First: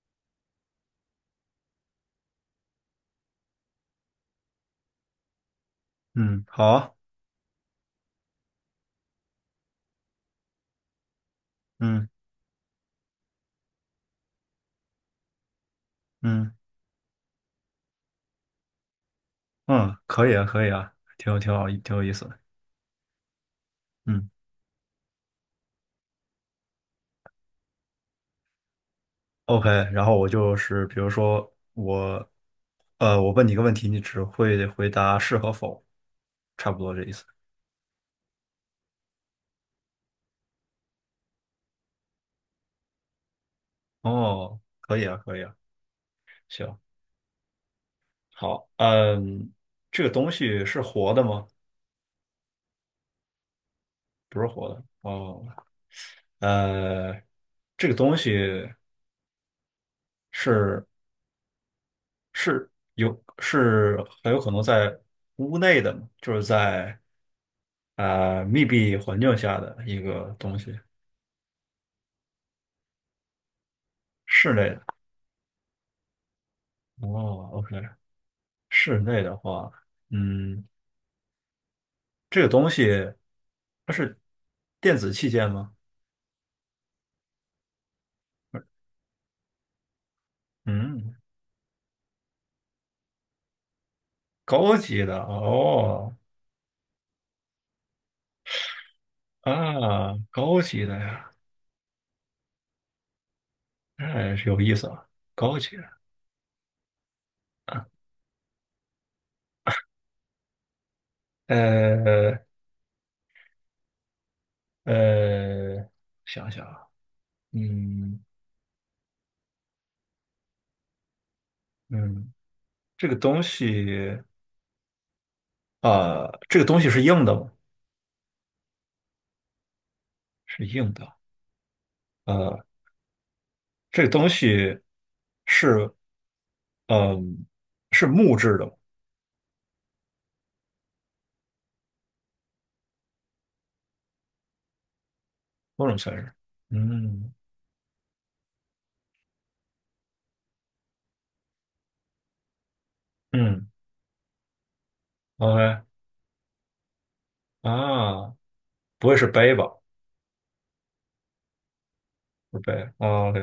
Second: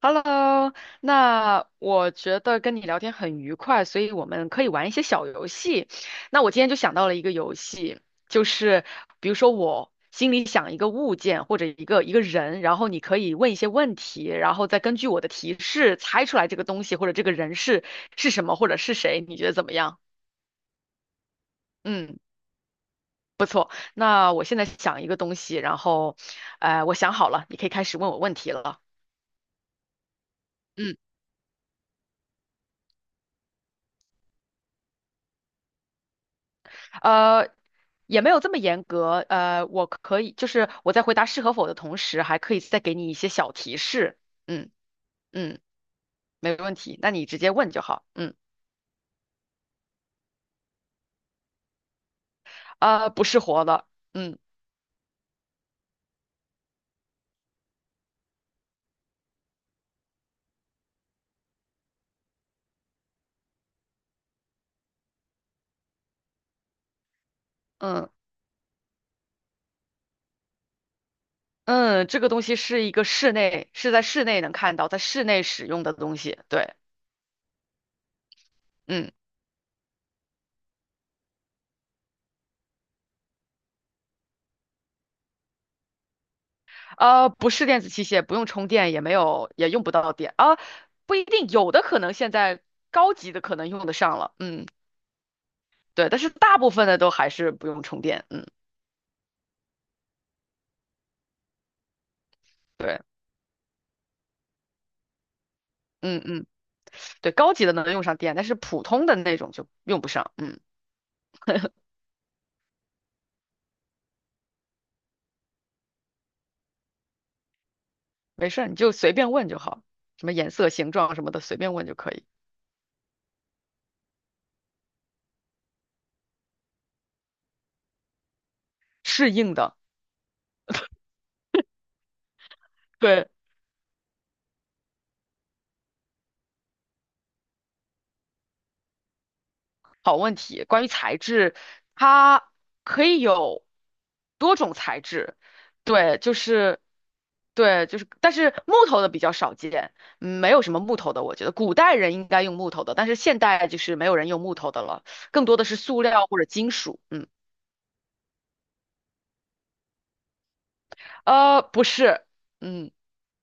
Hello，那我觉得跟你聊天很愉快，所以我们可以玩一些小游戏。那嗯，我今好天就想啊。到了一个游戏，就是比如说我心里想一个物件或者一个嗯一个人，然后你可以问一些问题，然后再根据我的提示猜出来嗯这个东西或者这个人是什么或者是谁，你觉得怎么嗯，样？可以啊，可以啊，挺好，挺有意嗯，思的。嗯那我现在想一个东西，然后，我想好了，你可以开始问我问题了。，OK，然后我就是嗯。比如说我问你一个问题，你只会回答是和否，差不多这意思。呃，也没有这么严格。我可以，就是我在回答是和否的同时，还可以再给你一些小提示。哦，嗯可以啊，可以啊，嗯，没问行，题，那你直接问就好。嗯，好，嗯，这个东西是活的吗？不是活的。嗯不是活的。哦，呃，这个东西是是有是很有可能在屋内的吗，就是在。嗯密闭环境下的一个东西，嗯，这个东西是一个室内，是在室内能室内看的。到，在室内使用的东西。对，哦，OK，室嗯，内的话，嗯，这个东西它是电子器件吗？不是电子器械，不用充电，也没有，也用不到电啊，嗯，不一定，有的可能现在高级的可能用得上了。嗯，高级的对，哦，但是大部分的都还是不用充电。嗯。啊，高级的呀，对，哎，有意思啊，高级的。嗯嗯，对，高级的能用上电，但是普通的那种就用不上。嗯，呃呃，想想啊，嗯没事儿，你就随便问就好，什么颜色、形状什么的，随便问就可以。嗯，这个东西啊，这个东西是硬的吗？适应的，是硬的。呃，对，这个东西是嗯，是木质的吗？好问题。关于材质，它可以有多种材质，某种材对，质。就是。嗯对，就是，但是木头的比较少见，嗯没有什么木头的，我觉得古代人应该用木头的，但是现嗯代就是没有人用木头的了，更多的是，OK 塑料或者金属，嗯，啊，不会是杯吧？不是，不是杯嗯。啊，OK，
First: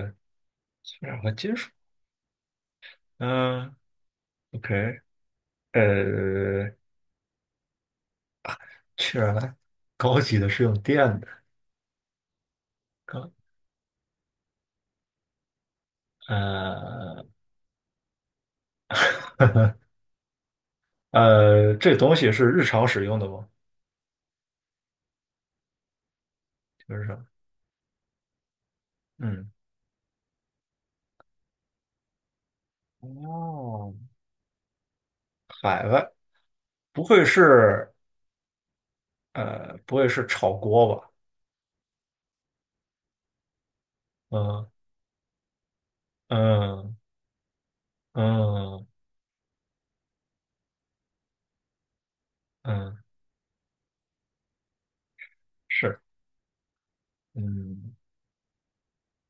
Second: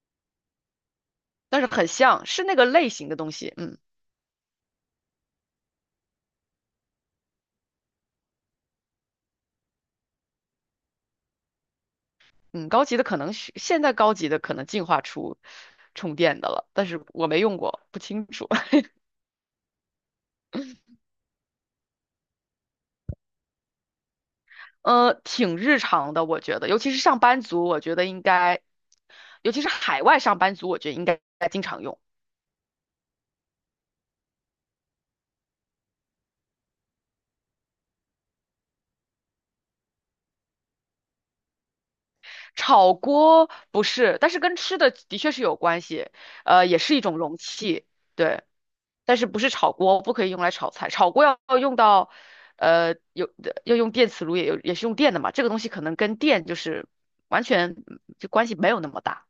氢氧和金但是属。很像，是那个类型的东西。嗯嗯，OK，呃，氢氧来，高级的是用电的。嗯，高级的可高能是现在高级的可能进化出充电的了，但是呃我没用过，不清楚。这东西是日常使用的吗？挺日常的，我觉得，尤其就是是上说班族，我觉得应该，嗯，尤其是海外上班族，我觉得应该经常用。哦，海外不会是不会是炒锅吧？炒锅不是，但是跟嗯吃的的确是有关系，也嗯是一种容器。对，嗯但是不是炒锅，不可以用来炒菜，炒锅要用到，呃，嗯，有要用电磁炉，也有也是用电的嘛，这个东西可能是，跟电就是完全嗯。嗯就关系没有那么大，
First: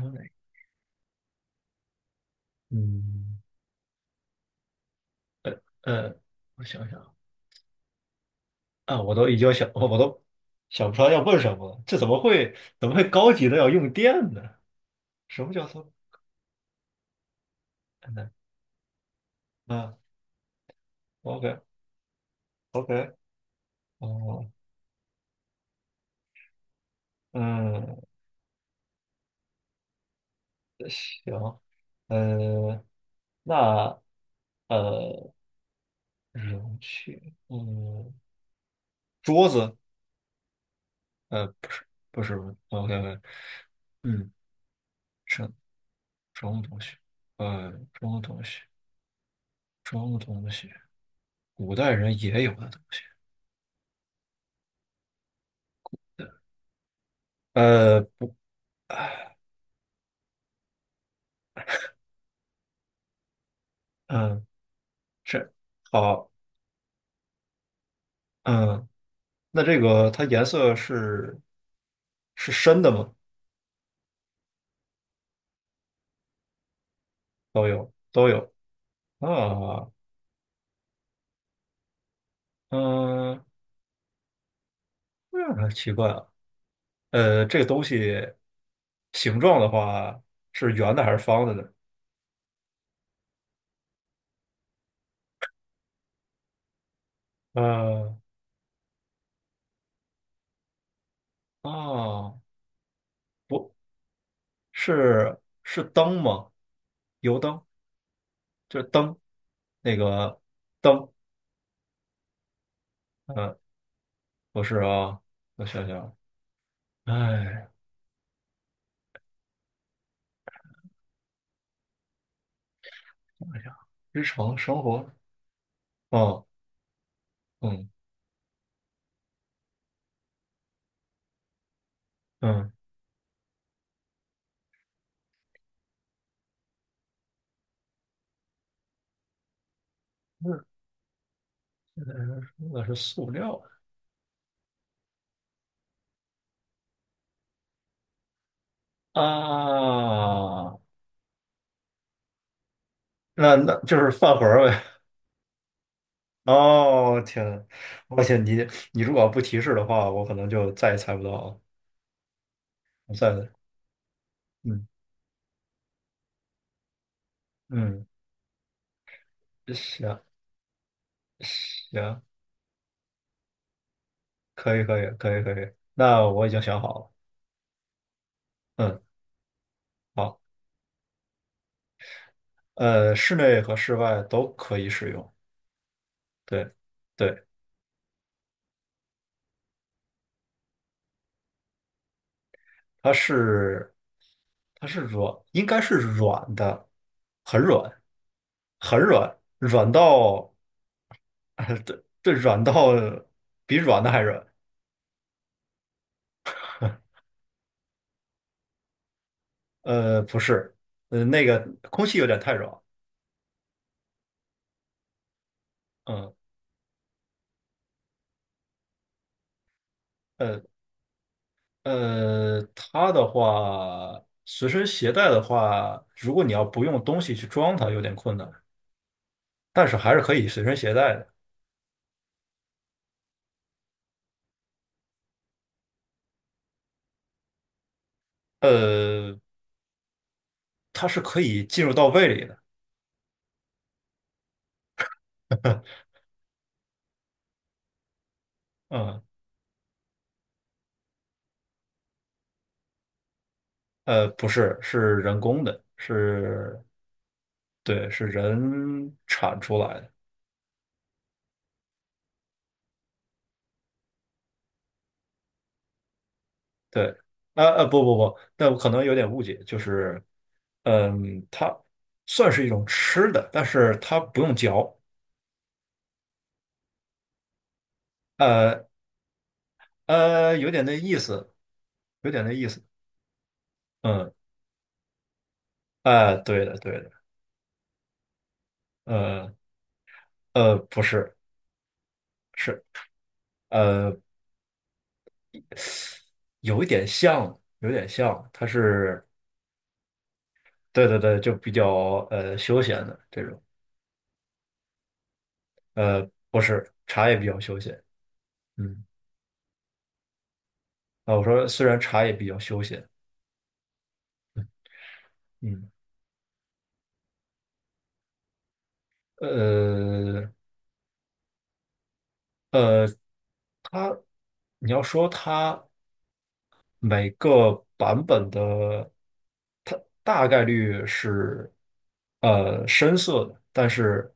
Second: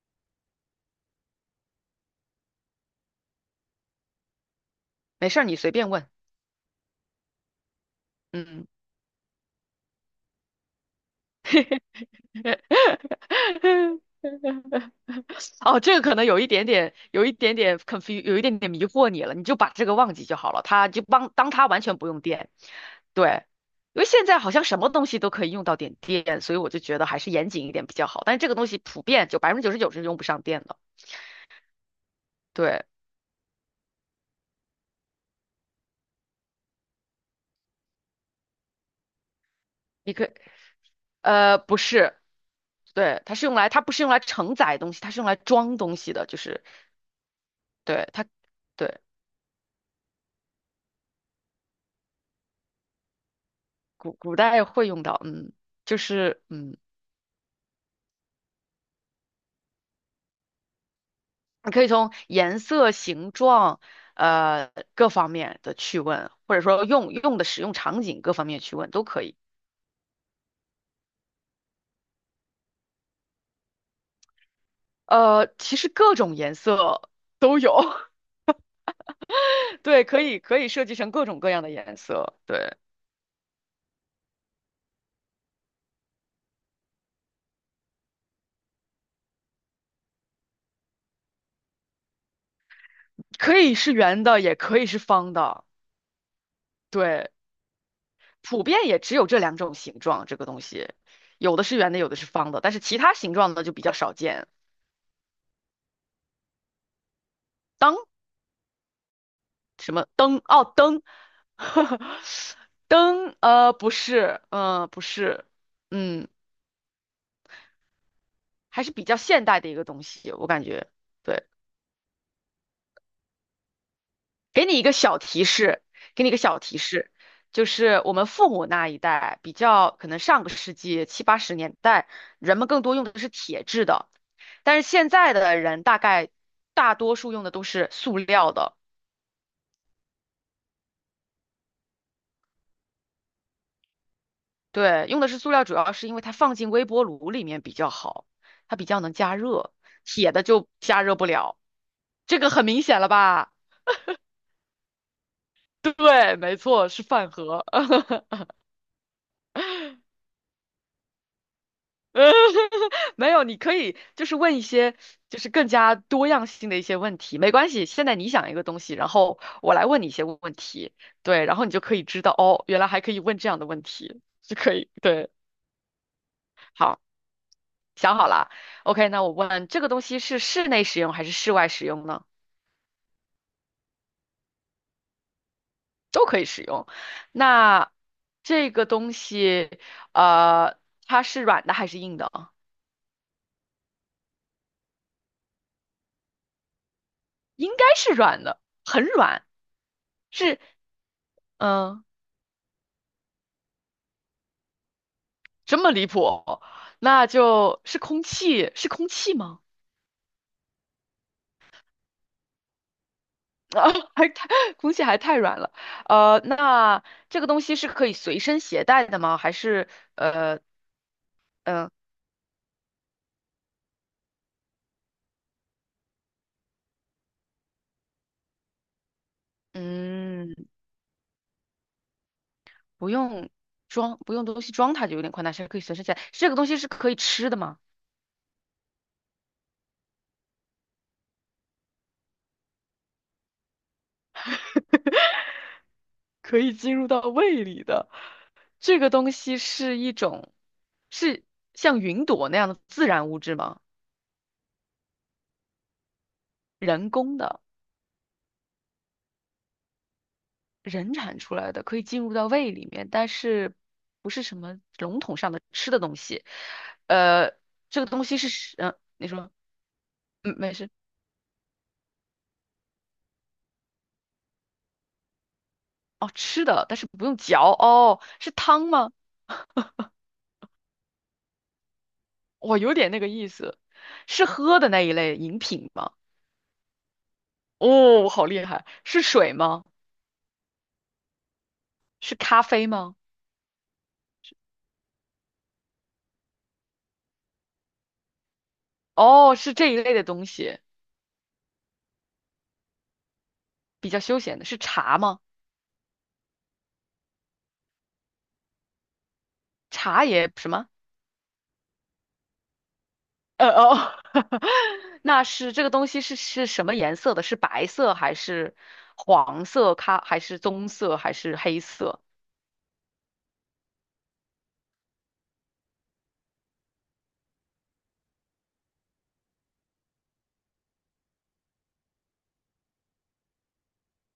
然后呢？嗯，没事儿你随便问，呃，我想想嗯，啊，我都想不出来要问什么了。这怎么会高级的要用 电呢？什么叫哦，做这个可能有一点点，有一点点 confu，s e 有一点点迷惑你了，你就把嗯这个啊忘记就好了，它就帮当，OK 它完全不用电，OK，对。因为现在哦，好像什么东西都可以用到点电，所以我就觉得还是严谨一点比嗯，较好。但是这个东西普遍就99%是用不上电的。行，对，呃，那呃，容器，嗯，桌子，一个呃，不是，不是不是，OK OK，对，它是用来它不是用来嗯，承载东西，它是用来什装东西的，就什么是东西？什对么它东西？对什么东西？古代人也有的东西。古代会用到，嗯，就是嗯，不，你可以从颜色、形状嗯，呃各方这面的去好，问，或者说用用的使用场景各方面去嗯，问都可以。那这个它颜色是深的吗？其实各种颜色都都有，有，都有 啊，对，可以可以设计成各种各样的颜色，对，嗯，那还奇怪啊，这个东西形状的话是圆的还是方的呢？可以是圆的，也可以是方的，对。呃，普遍也只有这两种形状，这个东西，有的是圆的，有的是啊，方的，但是其他形状的就不比较少见。是，是灯吗？油灯，灯就是灯，什那么个灯？哦，灯，灯，灯，嗯，不是，不是不啊，是，我想想，嗯，哎，还是比较现代的一个东西，我感觉。对，想想日常给你生一个活。小提示，给你一个哦，小提示，就嗯是我们父母那一代比较可能上个世纪70、80年代，人们嗯，更多用的是铁制的。但是现在的人大概大多数用的都是塑料的，那那是塑料对，用的是塑料，主要是因为它放进微波炉里面比较好，它比较能加热，铁的就啊，加热不了，这个很明显了吧？那就是饭盒儿呗。对，没错，是哦，饭天呐，盒。而且你如果不提示的话，我可能就再也猜不到了。我 没有，再你可以就是问一嗯些就是更加多样性的一些问题，没关系。现嗯，在你想一个东西，然后我来问你一行些问题，对，然后你就可以知行，道哦，原来还可以问这样的问题，就可可以以，可以对，可以可以，那我已经想好好。了。想好了嗯，，OK，那我问这个东西是好，室内使用还是室外使用呢？室内和室外都可以使用。都可以使对用。对。那这个东西，呃，它是软的还是硬的啊？它是它是软，应该是软的，很应该软，是软的，很很软，软。软到 是，对嗯，对，软到比软的还软。这么离谱？那就是空气，是空气吗？不是，那个空气有点太软，啊，还太，空气还太软了。嗯，呃，那这个东西是可以随身携带的吗？还是，呃，呃嗯、呃它的话，随身携带的话，如果你要不用东西去装它，有点困难，但是还是可以嗯。随身携带的。不用装，不用东西装它就有点宽大，是可以随身带。这个东西是可以吃的吗？呃，它是可以进入到胃里的，可以进入到胃里的。这个嗯。东西是一种，是像云朵那样的自然物质吗？不是，是人工的，是，人工的，对，是人产出来的。人产出来的，可以进入到胃里面，但是不是什么笼统上的吃的东西。对，呃，啊啊，这不个不东西不，是那食，我可能有你点误说，解，就是，嗯，没事。嗯，它算是一种吃的，但是它不用嚼，哦，吃的，但是不用嚼。哦，是汤呃吗？有点那意思，有点那意我思。有点那个意思。嗯，是喝的那一类饮品吗？哎、对的对的，哦，好厉害！是呃水吗？不是，是咖是啡吗？呃，有一点像，有点像，它是，哦，是这一类的东西，对对对，就比较休闲的这种，比较休闲的。是茶吗？呃，不是，茶也比较休闲。嗯，茶也什么？啊，我说虽然茶也比较休闲，哦，那是这嗯，个东西是什么颜色的？是白色还是黄色？咖还呃是棕色还是黑色？呃，它，你要说它每个版本的，它大概率是深色的，但是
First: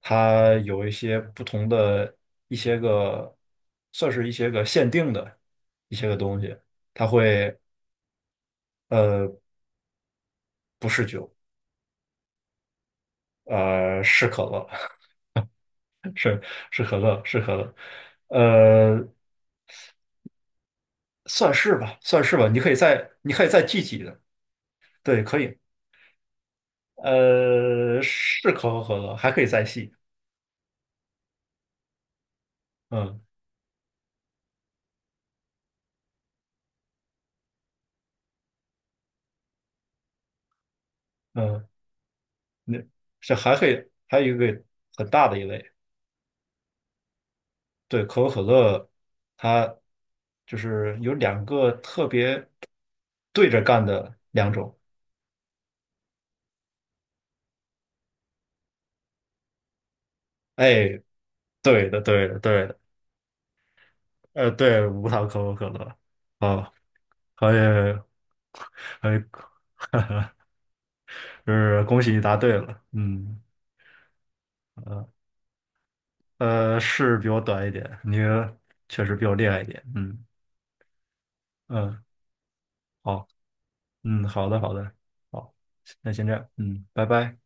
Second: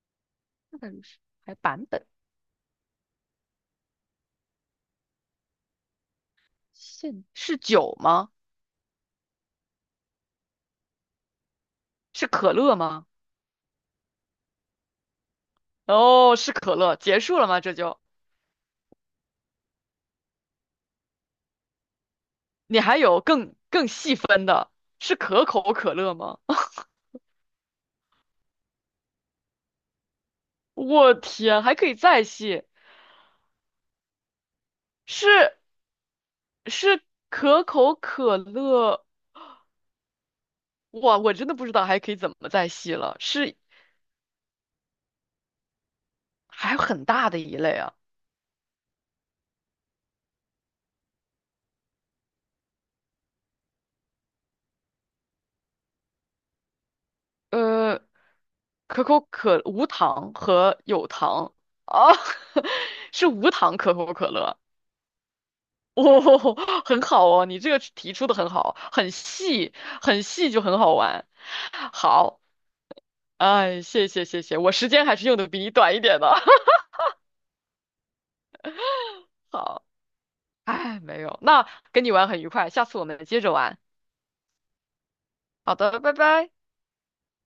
它有那一于些是不还同版本的一些个，算是一些个限定的一些个东西，它现是会酒吗？呃不是酒，是可乐吗？是可乐，哦，是是可是乐。可结乐，束是了可吗？这乐。就呃，算是吧，算是吧。你可以你还再，有你可以更再记更几细的，分的，是对，可可以。口可乐吗？是可口可乐，还可以再细。我天，还可以再细，嗯是是可口可乐，哇，我真的不嗯，知道还可以怎么再那细了，这还是可以，还有一个很大的一类，还有很大的一类啊，对，可口可乐，它就是有两个特别对着干的两种。呃，可口可无糖和哎，有糖对的，啊，对的，对的，是无糖可口可乐，对，无糖可口可乐。哦，啊，很好哦，可以，你这个提出的很好，很可以，细，很细就很好玩，就是恭喜你答好，对了。嗯。哎，谢谢，我时间呃还是用的比你短一点的，是比我短一点，你确实比 我厉害一点。好。嗯哎，没有，那嗯，跟你玩很愉快，下次我们好，接着玩。嗯，好的，好的，好，好的，那拜先这样，拜。嗯，拜拜。